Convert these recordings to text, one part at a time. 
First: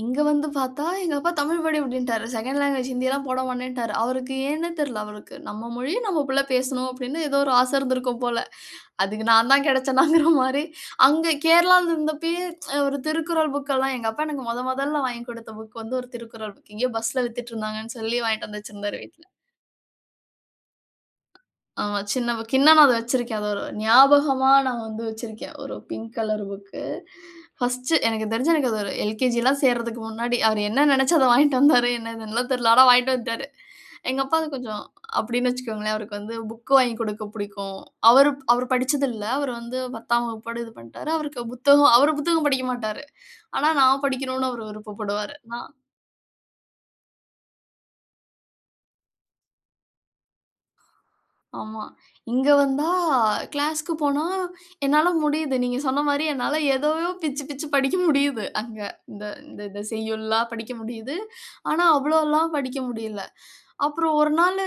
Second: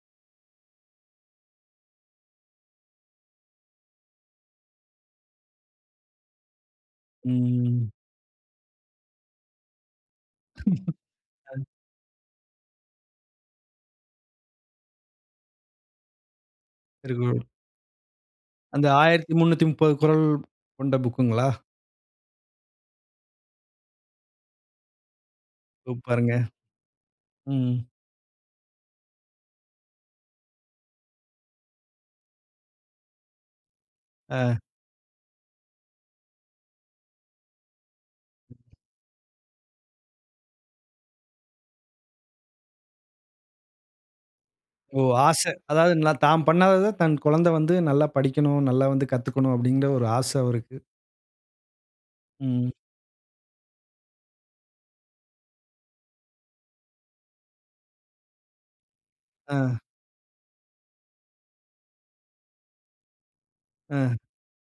இங்க வந்து பாத்தா எங்க அப்பா "தமிழ் படி" அப்டின்ட்டாரு. செகண்ட் லாங்குவேஜ் ஹிந்தி எல்லாம் போட மாட்டேன்ட்டாரு. அவருக்கு ஏன்னே தெரில அவருக்கு. "நம்ம மொழியை நம்ம பிள்ள பேசணும்" அப்டின்னு ஏதோ ஒரு ஆசை ம். இருந்திருக்கும் போல. அதுக்கு நான் தான் கிடைச்சேனாங்கிற மாரி. அங்க அத் கேரளால இருந்தப்பயும், ஒரு திருக்குறள் புக்ல்லாம், எங்க அப்பா எனக்கு மொத மொதல்ல வாங்கி குடுத்த புக் வந்து ஒரு திருக்குறள் புக். எங்கயோ பஸ்ல திருப்பியும். வித்துட்டு இருந்தாங்கன்னு சொல்லி வாங்யிட்டு வந்து அந்த வச்சிருந்தாரு வீட்ல. 1330 குறள் கொண்ட புக்குங்களா? ஆமா. சின்ன புக். இன்னும் நான் அத வச்சிருக்கேன். அத ஒரு ஞாபகமா நான் வந்து வச்சிருக்கேன். ஒரு பிங்க் சூப்பர்ங்க. Colour book. ம். பர்ஸ்ட் எனக்கு தெரிஞ்சு, எனக்கு அது ஒரு எல்.கே.ஜி எல்லாம் சேர்றதுக்கு முன்னாடி. அவர் என்ன நெனச்சு அத வாங்கிட்டு வந்தாரு. என்னன்னு எல்லா தெரில. ஆனா வாங்கிட்டு வந்துட்டாரு. எங்க அப்பாவ ஆ. கொஞ்சம் அப்டின்னு வச்சுக்கோங்களேன். அவருக்கு வந்து புக் வாங்கி குடுக்க புடிக்கும். அவரு அவர் படிச்சதில்ல. அவர் வந்து 10ஆம் வகுப்போட இது பண்ணிட்டாரு. அவருக்கு புத்தகம், அவரு புத்தகம் படிக்க மாட்டாரு. ஆனானு நான் படிக்கணும அவர் ஓ! விருப்பப்படுவாரு. ஆச. நா, அதாவது நான் தாம் பண்ணாதது, தன் கொழந்த வந்து நல்லா படிக்கணும், நல்லா வந்து கத்துக்கணும் அப்டிங்கிற ஒரு ஆச அவருக்கு. ஆமா. இங்க ம். வந்தா கிளாஸ்க்கு போனா என்னால முடியுது. நீங்க சொன்ன மாரி என்னால எதயோ பிச்சு பிச்சு படிக்க முடியுது. அங்க இந்த ஆ. இத செய்யுள்லாம் படிக்க முடியுது. ஆனா அவ்ளோல்லாம் படிக்க முடியல. அ. அப்புறம் ஒரு நாளு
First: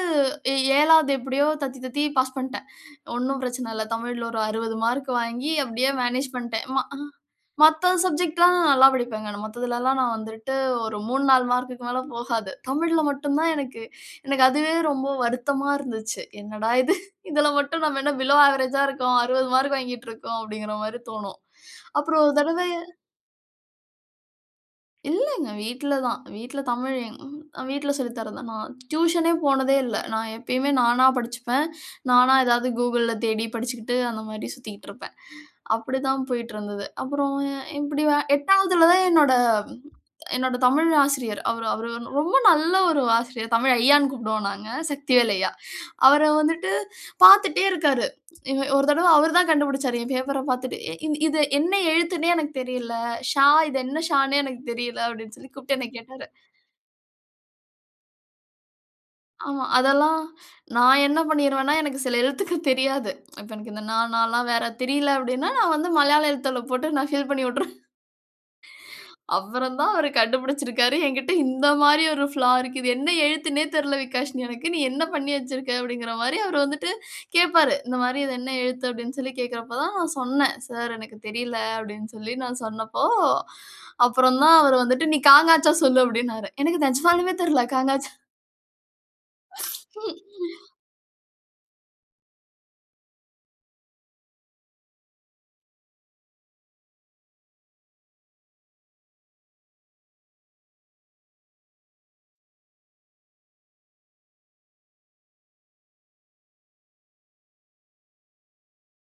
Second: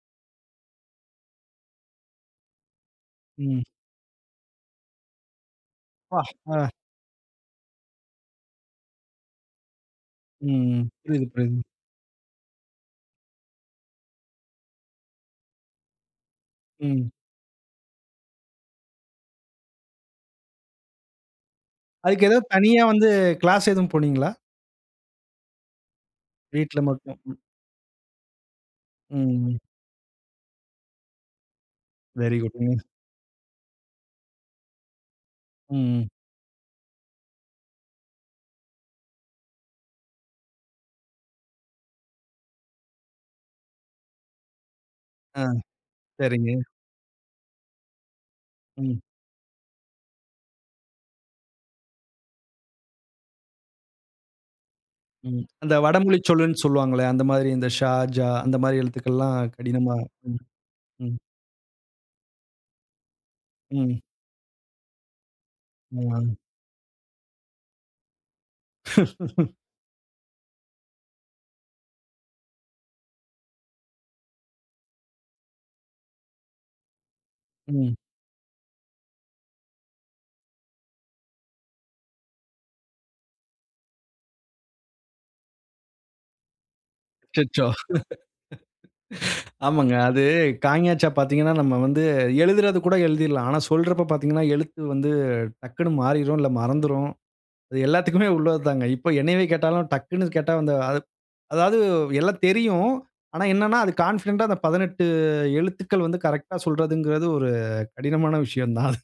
எ 7வது எப்டியோ தத்தி தத்தி பாஸ் பண்ட்டேன். ஒண்ணும் ம். பிரச்சன இல்ல. தமிழ்ல ஒரு 60 மார்க் வாங்கி அப்டியே ப்பா! மேனேஜ் பண்ட்டேன். ஆ. ம்மா. அ மத்த சப்ஜெக்ட்லாம் நல்லா படிப்பங்க. மத்ததிலல்லாம் நான் ம், வந்துட்டு ம். ஒரு மூணு, புரியுது, நாலு புரியுதுங்க. மார்க்க்கு மேல போகாது. தமிழ்ல மட்டும் தான் எனக்கு எனக்கு அதுவே ரொம்ப வருத்தமா இருந்துச்சு. என்னடா இது! ம். இதில மட்டும் நம்ம என்ன பிலோ அவரேஜ்ஜா இருக்கோம். 60 மார்க் வாங்கிட்டு இருக்கோம் அப்டிங்கிற மாரி தோணும். அப்புறம் அதுக்கு ஒரு ஏதாவது தடவ தனியா வந்து கிளாஸ் ஏதும் போனீங்களா? இல்லங்க வீட்ல தான். வீட்ல வீட்ல தமிழ், மட்டும். எங் ம். ம். வீட்ல சொல்லி தர்றது தான். நான் ம், டியூஷன்னே ம். போனதே இல்ல. நான் எப்பயுமே நானா படிச்சுப்பேன். நானா வெரி ஏதாவது குட்ங்க. Googleல தேடி படிச்சுக்கிட்டு அந்த மாரி சுத்திக்கிட்டு இருப்பேன். ம், ம். அப்டித்தான் போய்ட்டு இருந்தது. அப்புறம் எ எப்டியோ 8வதுல தான் என்னோட என்னோட தமிழ் ஆசிரியர். அவரு அவரு ரொம்ப நல்ல ஒரு ஆசிரியர். தமிழ் ஐயான்னு கூப்பிடுவோம் நாங்க. சக்திவேல் அ. ஐய்யா. அவர சரிங்க. வந்துட்டு பார்த்துட்டே இருக்காரு. இவ ஒரு ம். தரவ அவர் தான் கண்டுபிடிச்சாரு. என் பேப்பர்ர பாத்துட்டு. "இ இது இது என்ன எழுத்துன்னே எனக்கு தெரியல. ஷா, இது என்ன ஷான்னே எனக்குத் தெரியல" அப்டின்னு ம். சொல்லி அந்த கூப்ட்டு என்ன வடமொழிச் கேட்டாரு. சொல்ன்னு சொல்லுவாங்களே. அந்த மாதிரி இந்த ஷா, ஜா அந்த மாரி எழுத்துக்கள்லாம் ஆமா. கடினமா அதெல்லாம் ம், நான் ம். என்ன பண்ணீருவேன்னா எனக்கு சில எழுத்துக்கள் தெரியாது. இப்ப எனக்கு இந்த நா ம். நான்லாம் வேற தெரில அப்டின்னா, நான் வந்து மலையாள ஆமா. எழுத்தில போட்டு நான் ஃபில் பண்ணி வுட்டுருவேன். அப்புறம் தான் அவரு கண்டுபிடிச்சிருக்காரு. எங்கிட்ட இந்த மாரி ஒரு ஃபிளா இருக்கு. "இது என்ன எழுத்துன்னே தெரில விகாஷினி எனக்கு. நீ என்ன பண்ணி வச்சிருக்க?" அப்டிங்கிற மாரி அவர் வந்துட்டு கேப்பாரு. ம். இந்த மாரி இது என்ன எழுத்து அப்டின்னு சொல்லி கேக்கறப்போ தான் நான் சொன்னே. "சார் எனக்கு தெரில" அப்டின்னு சொல்லி நான் சொன்னப்போ, அப்புறம் தான் அவர் வந்துட்டு நீ க, ங, ச சொல்லு அப்டின்றாரு. எனக்கு நிஜமாலுமே தெரியல அச்சச்சோ! க, ங, ச. ஆமாங்க. அது க, ங, ச பார்த்தீங்கன்னா, நம்ம வந்து எழுதறது கூட எழுதீறலாம். ஆனா சொல்றப்ப பார்த்தீங்கன்னா, எழுத்து வந்து டக்குன்னு மாறிரும். இல்ல மறந்துரும். அது எல்லாத்துக்குமே உள்ளது தாங்க. இப்போ என்னையவே கேட்டாலும், டக்குன்னு கேட்டா, அந்த அதாவது எல்லா தெரியும். ஆனா என்னன்னா, அது கான்ஃபிடன்ட்டா அந்த 18 எழுத்துக்கள் வந்து கரெக்ட்டா சொல்றதுங்கறது ஒரு கடினமான விஷயந்தான் அது.